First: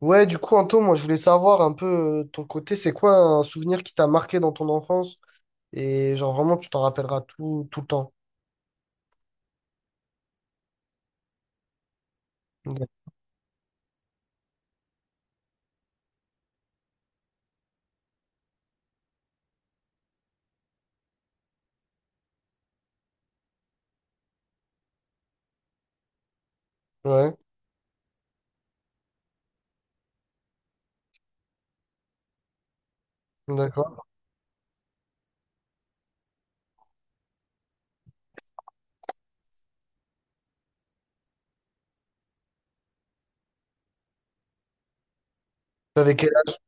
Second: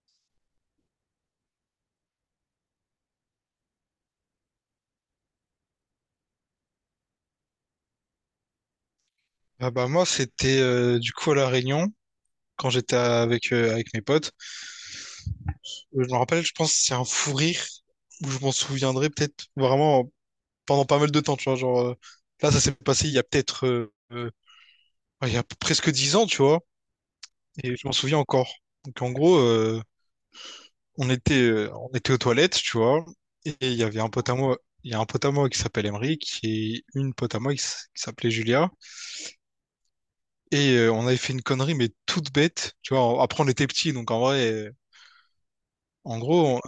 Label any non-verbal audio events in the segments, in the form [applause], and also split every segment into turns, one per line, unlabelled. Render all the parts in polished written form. Ouais, du coup, Anto, moi, je voulais savoir un peu ton côté. C'est quoi un souvenir qui t'a marqué dans ton enfance et genre vraiment tu t'en rappelleras tout, tout le temps?
Ah bah moi c'était du coup à La Réunion quand j'étais
D'ac-
avec avec mes potes. Je me rappelle, je pense que c'est un fou rire où je m'en souviendrai peut-être vraiment pendant pas mal de temps, tu vois, genre, là ça s'est passé il y a peut-être ouais, il y a presque 10 ans, tu vois,
Ouais,
et je m'en souviens encore. Donc en gros, on était aux toilettes, tu vois, et
d'accord.
il y a un pote à moi qui s'appelle Emeric et une pote à moi qui s'appelait Julia et on avait fait une connerie mais toute bête, tu vois. Après on était petits donc en vrai
Avec
En
quel âge?
gros,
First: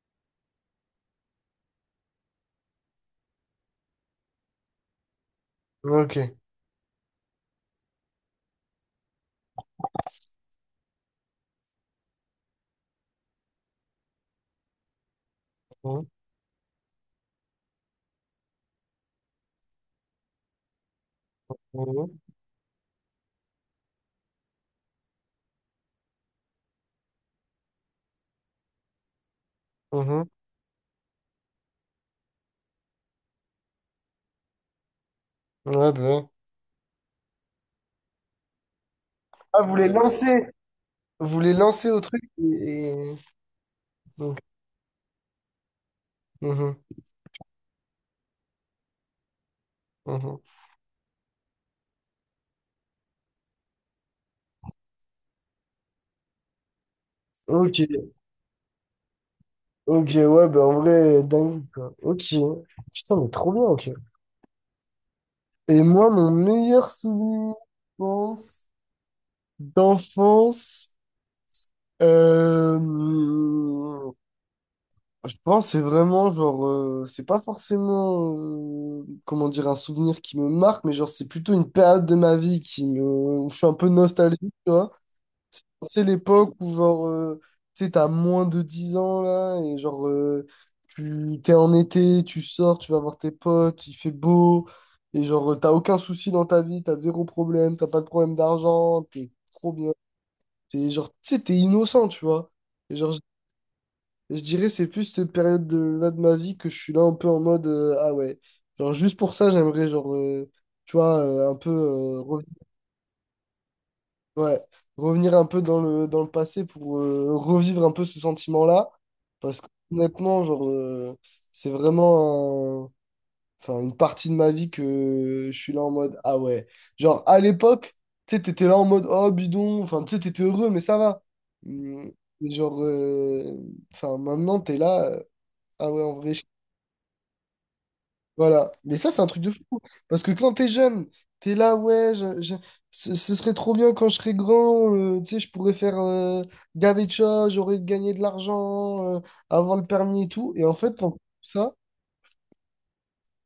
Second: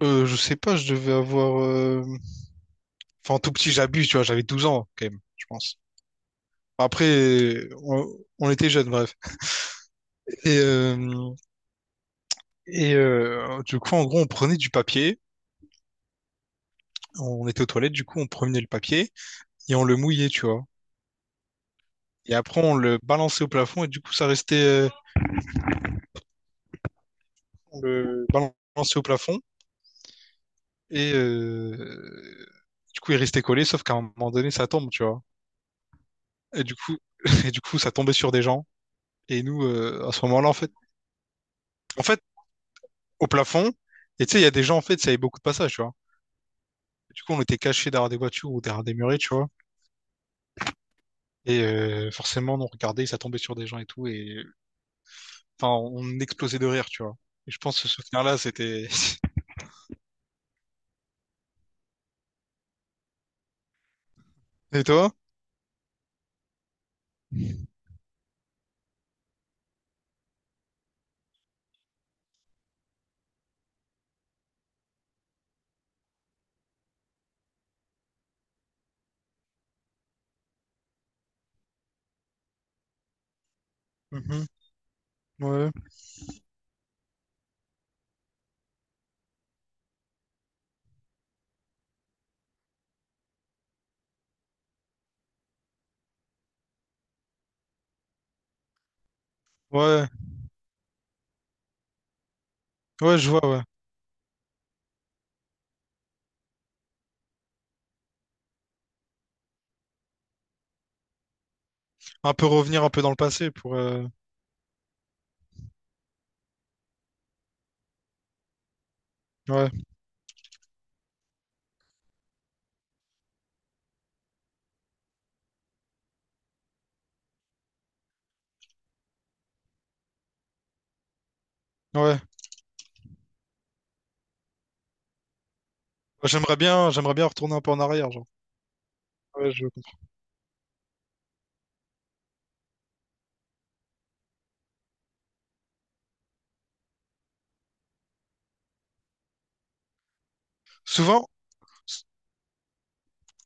je sais pas, je devais avoir... Enfin, tout petit, j'abuse, tu vois, j'avais 12 ans, quand même, je pense.
Ok.
Après, on, on était jeunes, bref. Et, euh, du coup, on prenait du papier,
Mhm.
on était aux toilettes, du coup, on prenait le papier et on le mouillait, tu vois.
Mhm.
Et après, on le balançait au plafond et du coup, ça restait... on le balançait au plafond
Mhm.
et du coup, il restait collé, sauf qu'à un moment donné, ça tombe, tu vois.
Ouais, bah ouais.
Et du coup, [laughs] et du coup, ça tombait sur des gens. Et
Ah,
nous, à ce moment-là, en fait,
vous les lancez au
en fait,
truc et-
au plafond. Et tu
donc,
sais, il y a des gens, en fait, ça avait beaucoup de passages, tu vois.
mhm,
Du coup, on était cachés derrière des voitures ou derrière des murets, tu vois.
mhm.
Et forcément, on regardait, ça tombait sur des gens et tout. Enfin, on explosait de rire, tu vois. Et je pense que ce
Ok,
souvenir-là, c'était... [laughs]
ok, ouais, bah en vrai, dingue, quoi. Ok, putain, mais trop bien, ok.
Et toi?
Et moi, mon meilleur souvenir, je pense, d'enfance... Euh, je pense que c'est vraiment genre, c'est pas forcément, comment dire, un souvenir qui me marque, mais genre c'est plutôt une période de ma vie qui me, où je suis un peu nostalgique,
Mhm.
tu vois.
Ouais,
C'est l'époque où genre, tu sais, t'as moins de 10 ans là, et genre, tu t'es en été, tu sors, tu vas voir tes potes, il fait beau, et genre, t'as aucun souci dans ta vie, t'as zéro problème, t'as pas de problème d'argent, t'es trop bien,
ouais,
t'es genre, tu sais, t'es innocent, tu vois. Et genre,
ouais, je vois, ouais.
je dirais c'est plus cette période de, là, de ma vie, que je suis là un peu en mode, ah ouais, genre juste pour ça j'aimerais genre, tu vois, un peu,
Un peu revenir un peu dans le passé...
ouais, revenir un peu dans le passé pour, revivre un peu ce sentiment-là, parce que
Ouais,
honnêtement genre, c'est vraiment enfin une partie de ma vie que je suis là en mode ah ouais, genre à l'époque tu sais t'étais là en mode oh bidon, enfin tu sais t'étais heureux mais ça va. Hum.
ouais.
Genre, enfin maintenant t'es là, ah ouais en vrai.
J'aimerais bien retourner un peu en arrière, genre.
Voilà. Mais ça, c'est un truc de
Ouais, je...
fou. Parce que quand t'es jeune, t'es là, ouais, ce ce serait trop bien quand je serais grand, tu sais, je pourrais faire, gaver de choses, j'aurais gagné de l'argent, avoir le permis et tout. Et en fait, pendant tout
Souvent...
ça,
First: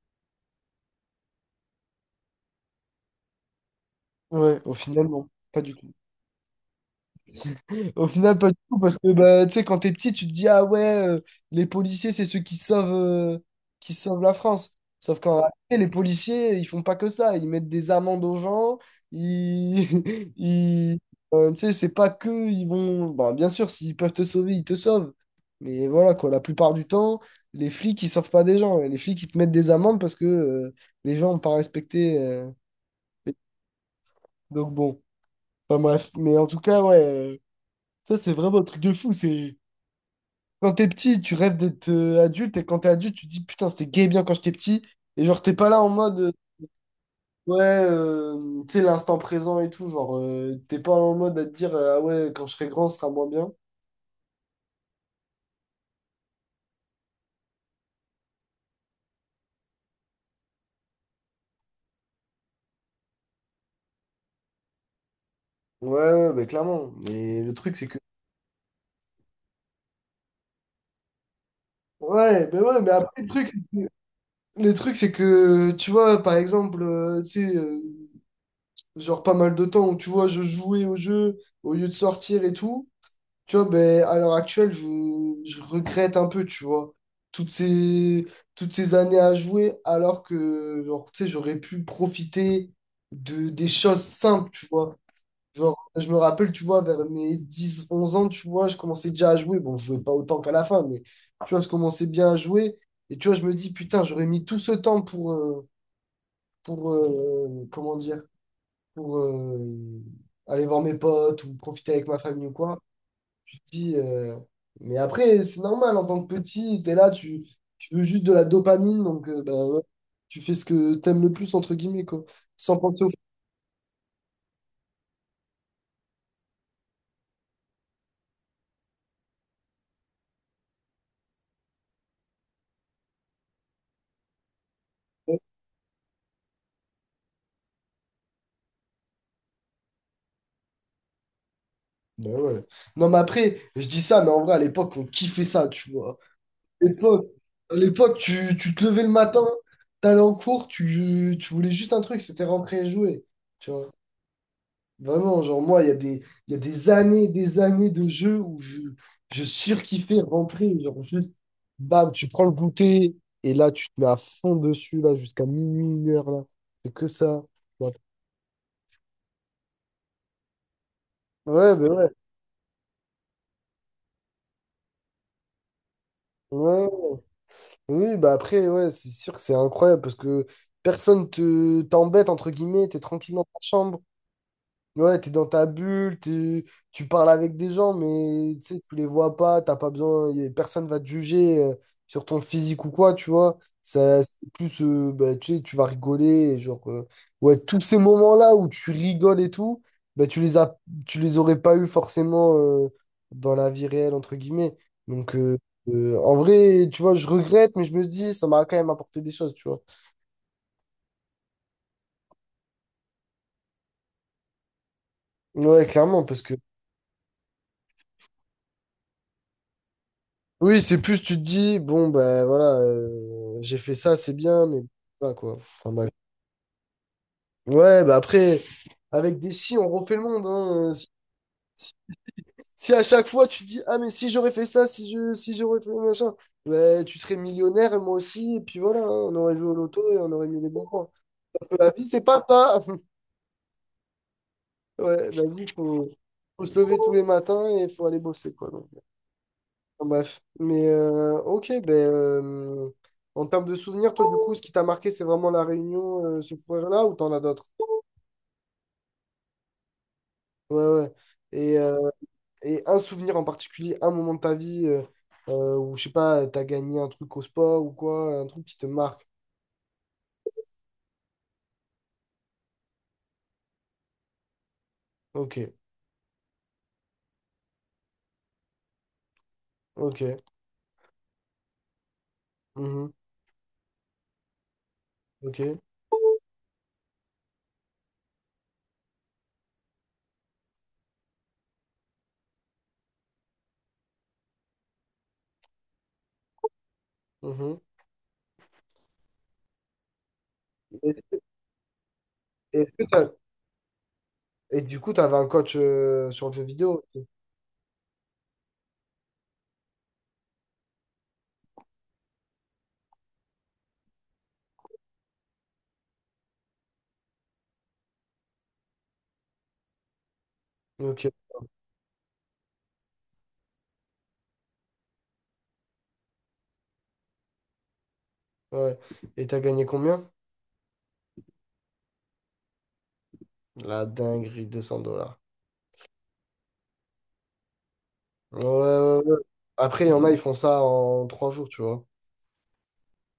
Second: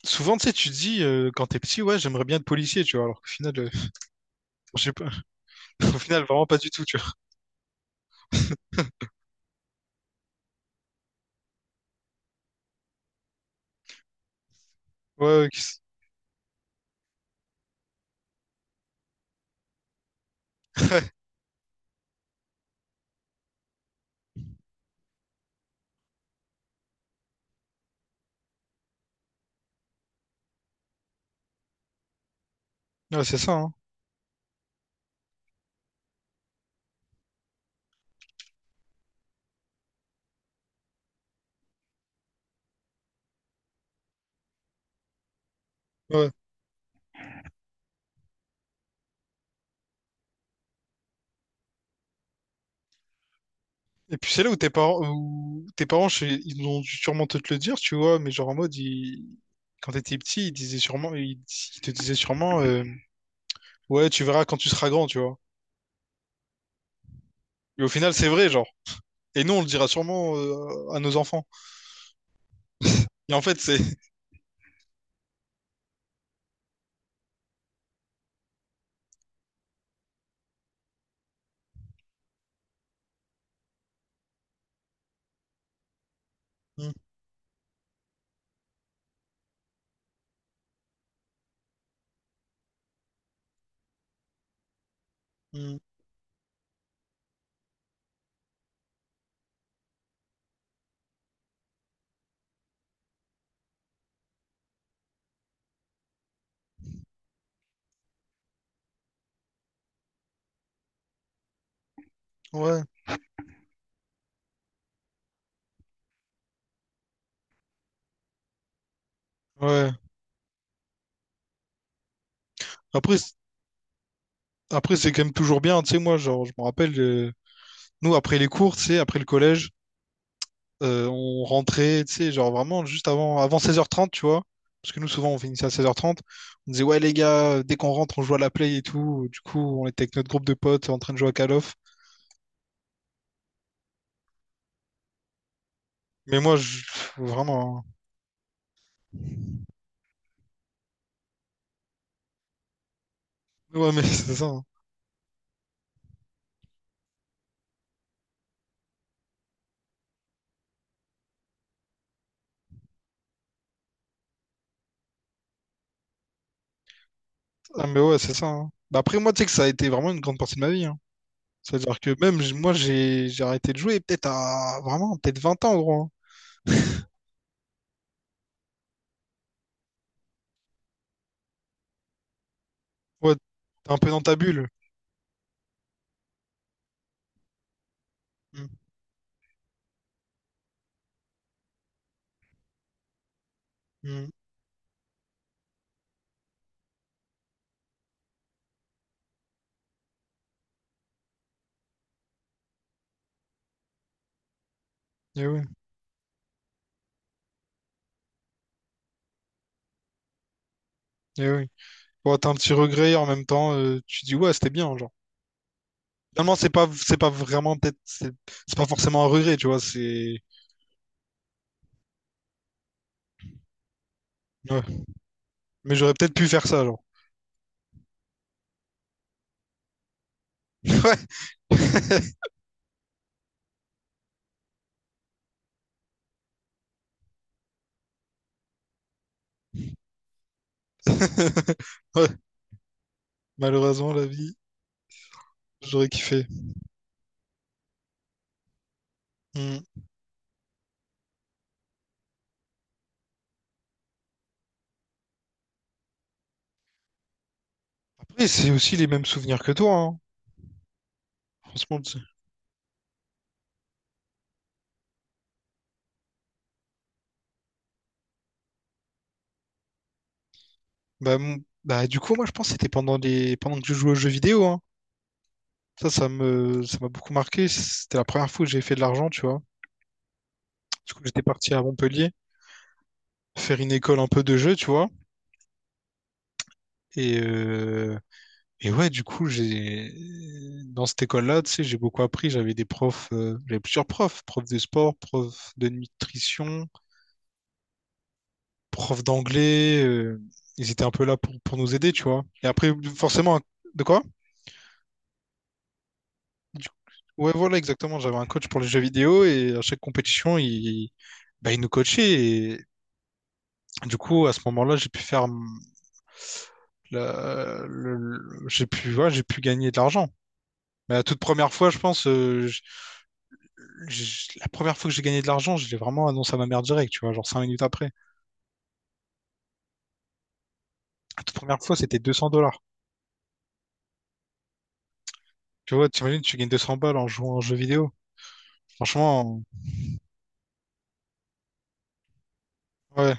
Souvent, tu sais, tu te dis quand t'es petit, ouais, j'aimerais bien être policier, tu vois, alors qu'au final...
ouais, au
[laughs] je sais
final,
pas,
non, pas du
[laughs]
tout.
au final, vraiment pas du tout, tu vois.
Au final, pas du tout, parce que bah, tu sais, quand t'es petit, tu te dis, ah ouais, les policiers, c'est ceux qui sauvent la France. Sauf
Ouais,
qu'en
ouais,
réalité,
qu'est-ce-
les policiers, ils font pas que ça. Ils mettent des amendes aux gens. Ils, [laughs] ils-
[laughs]
tu sais, c'est pas que ils vont. Bon, bien sûr, s'ils peuvent te sauver, ils te sauvent. Mais voilà, quoi, la plupart du temps, les flics, ils sauvent pas des gens. Les flics, ils te mettent des amendes parce que, les gens n'ont pas respecté.
ouais, ouais,
Les-
c'est ça, hein.
Donc bon, enfin bref. Mais en tout cas, ouais, ça, c'est vraiment un truc de fou. C'est. Quand t'es petit, tu rêves d'être, adulte, et quand t'es adulte, tu te dis putain, c'était gay bien quand j'étais petit, et genre t'es pas là en mode,
Ouais.
ouais, tu sais, l'instant présent et tout, genre, t'es pas en mode à te dire, ah ouais, quand je serai grand, ce sera moins bien.
Et puis c'est là où tes parents, ils ont dû sûrement te le dire, tu vois, mais quand t'étais petit, ils disaient ils te disaient sûrement, ouais, tu verras quand tu seras grand, tu vois.
Ouais, ouais, bah clairement, mais le truc
Et
c'est
au
que.
final, c'est vrai, genre. Et nous, on le dira sûrement à nos enfants.
Ouais, ben ouais, mais après, le
Et en
truc,
fait, c'est,
le truc c'est que tu vois, par exemple, tu sais, genre pas mal de temps où tu vois, je jouais au jeu au lieu de sortir et tout. Tu vois, ben, à l'heure actuelle, je regrette un peu, tu vois,
[laughs]
toutes ces, toutes ces années à jouer, alors que, genre, tu sais, j'aurais pu profiter de, des choses simples, tu vois.
Mm,
Genre,
mm,
je me rappelle, tu vois, vers mes 10 11 ans, tu vois, je commençais déjà à jouer. Bon, je jouais pas autant qu'à la fin, mais, tu vois, je commençais bien à jouer. Et, tu vois, je me dis, putain, j'aurais mis tout ce temps pour comment dire, pour aller voir mes potes ou profiter avec ma famille ou quoi.
ouais,
Tu te dis, mais après, c'est normal, en tant que petit, t'es là, tu veux juste de la dopamine, donc, bah, ouais,
ouais.
tu fais ce que t'aimes le plus, entre guillemets, quoi, sans penser au...
Après, c'est- après, c'est quand même toujours bien, tu sais, moi, genre, je me rappelle. Nous, après les cours, tu sais, après le collège, on rentrait, tu sais, genre vraiment juste avant, avant 16h30, tu vois. Parce que nous, souvent, on finissait à 16h30. On disait, ouais, les gars, dès qu'on rentre, on joue à la play et tout. Du coup, on était avec notre groupe de potes en train de jouer à Call of.
Ben ouais. Non, mais après, je dis ça, mais en vrai, à l'époque, on kiffait ça, tu vois.
Mais moi, je...
À l'époque,
vraiment.
tu te levais le matin, t'allais en cours, tu voulais juste un truc, c'était rentrer et jouer, tu
Hein.
vois.
Ouais, mais [laughs] c'est ça. Hein.
Vraiment, genre moi, il y a des années de jeux où je surkiffais rentrer. Genre juste, bam, tu prends le goûter et là, tu te mets à fond dessus, là, jusqu'à minuit, une heure, là. C'est que ça.
Ah,
Ouais,
mais ouais, c'est ça. Hein. Bah, après, moi, tu sais que ça a été vraiment une grande partie de ma vie. Hein.
ouais, bah
C'est-à-dire
ouais.
que même, moi, j'ai arrêté de jouer peut-être 20 ans, gros. Hein.
Ouais.
[laughs]
Oui, bah après, ouais, c'est sûr que c'est incroyable parce que personne te t'embête, entre guillemets, t'es
Ouais,
tranquille dans ta
t'es un
chambre.
peu dans ta bulle.
Ouais, t'es dans ta bulle, tu parles avec des gens, mais tu
Mm,
sais, tu les vois pas, t'as pas besoin, personne va te juger, sur ton physique ou quoi, tu vois. Ça,
mm.
c'est plus, bah, tu sais, tu vas rigoler, et genre, ouais, tous ces moments-là où tu rigoles et tout, bah, tu les as, tu les aurais pas eu forcément, dans la vie réelle, entre guillemets. Donc,
Eh oui,
en vrai, tu vois, je regrette, mais je me dis, ça m'a quand même apporté des choses, tu vois.
eh oui. Bon, t'as un petit regret et en même temps, tu dis ouais, c'était bien, genre.
Ouais, clairement, parce que
Finalement, c'est pas vraiment peut-être, c'est pas forcément un regret, tu vois, c'est.
oui, c'est plus tu te dis, bon, ben voilà, j'ai fait ça, c'est bien, mais
Ouais.
voilà quoi. Enfin,
Mais
bref.
j'aurais peut-être pu faire ça, genre.
Ouais, bah après, avec des si, on refait le monde, hein. Si-
[laughs] Ouais.
si à chaque fois tu te dis, ah, mais si j'aurais fait ça, si j'aurais fait machin, bah, tu serais millionnaire, et moi aussi, et puis voilà, hein, on aurait joué au loto et on aurait mis les bons points. La
[laughs]
vie, c'est
Ouais.
pas ça. [laughs]
Malheureusement, la vie,
Ouais, la vie,
j'aurais kiffé.
faut se lever tous les matins et faut aller bosser quoi. Donc,
Hmm.
enfin, bref. Mais ok, ben, en termes de souvenirs, toi, du coup, ce qui t'a marqué, c'est vraiment la réunion, ce foyer-là, ou t'en as d'autres?
Après, c'est aussi les mêmes souvenirs que toi, hein.
Ouais, ouais. Et,
Franchement,
euh,
tu sais.
et un souvenir en particulier, un moment de ta vie, où, je sais pas, t'as gagné un truc au sport ou quoi, un truc qui te marque.
bah, mon- bah du coup, moi, je pense que c'était pendant que je jouais aux jeux vidéo, hein.
Ok,
Ça, ça m'a beaucoup marqué. C'était la première fois que j'ai fait de l'argent, tu vois.
ok,
Du coup, j'étais parti à Montpellier
mhm,
faire une école un peu de jeu, tu vois.
ok,
Et, euh, Et ouais, du coup, j'ai dans cette école-là, tu sais, j'ai beaucoup appris. J'avais plusieurs profs, profs de sport, profs de nutrition,
mhm.
profs d'anglais. Ils étaient un peu là
Et,
pour nous aider, tu vois. Et
est-ce
après,
que
forcément, de quoi?
et du coup, t'avais un coach, sur le jeu
Du-
vidéo.
Ouais, voilà, exactement. J'avais un coach pour les jeux vidéo et à chaque compétition, bah, il nous coachait. Et du coup, à ce moment-là, j'ai pu faire la- le- j'ai pu, ouais, j'ai pu gagner de l'argent. Mais la
Ok,
toute première fois, la première fois que j'ai gagné de l'argent, je l'ai vraiment annoncé à ma mère direct, tu vois, genre 5 minutes après.
ouais. Et t'as gagné combien?
La toute première fois, c'était 200 dollars.
La dinguerie, 200 dollars.
Tu vois, t'imagines, tu gagnes 200 balles en jouant à un jeu vidéo.
Ouais, ouais, ouais.
Franchement,
Après, il y en a, ils font ça en 3 jours, tu vois.
ouais.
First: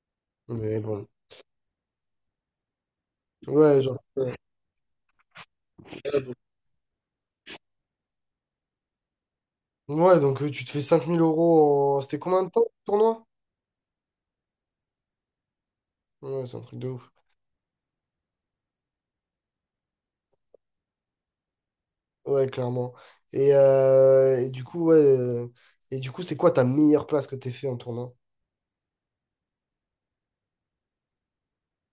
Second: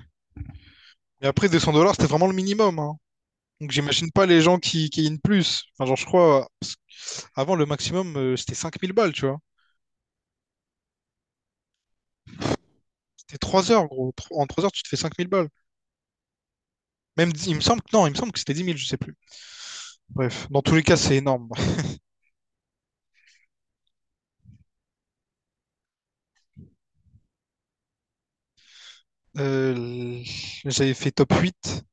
Mais bon.
Et après, 200 dollars, c'était vraiment le minimum, hein. Donc
Ouais, genre,
j'imagine pas les gens qui gagnent plus. Enfin, genre, je crois, parce que avant, le maximum, c'était 5000 balles, tu vois.
ouais, donc, tu te fais 5 000 euros en... C'était combien de temps, le tournoi?
C'était 3 heures, gros. En 3 heures, tu te fais 5000 balles.
Ouais, c'est un truc de ouf.
Il me semble que, non, il me semble que c'était 10 000. Je sais plus. Bref, dans tous les cas, c'est énorme. [laughs]
Ouais, clairement. Et du coup, ouais, et du coup, c'est quoi ta meilleure place que t'es fait en tournoi?
Euh, J'avais fait top 8.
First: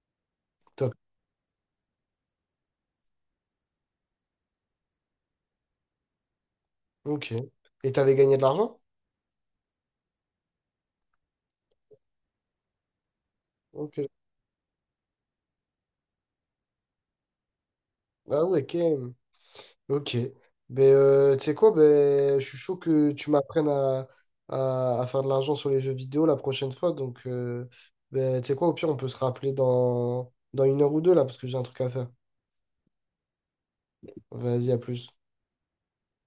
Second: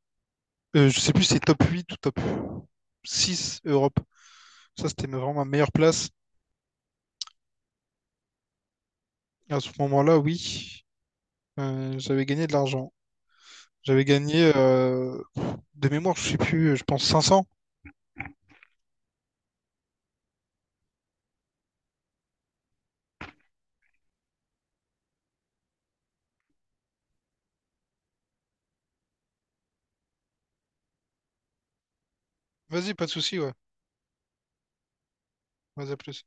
Top.
Je sais plus si c'est top 8 ou top 6 Europe. Ça, c'était vraiment ma meilleure place.
Ok. Et t'avais gagné de l'argent?
Et à ce moment-là, oui, j'avais gagné de l'argent.
Ok.
J'avais gagné, de mémoire, je sais plus, je pense 500.
Ah ouais, ok. Ok. Ben, tu sais quoi, ben, je suis chaud que tu m'apprennes à faire de l'argent sur les jeux vidéo la prochaine fois. Donc, ben, tu sais quoi, au pire, on peut se rappeler dans une heure ou deux, là, parce que j'ai un truc à faire.
Vas-y, pas de souci, ouais.
Vas-y, à plus.
Vas-y, à plus.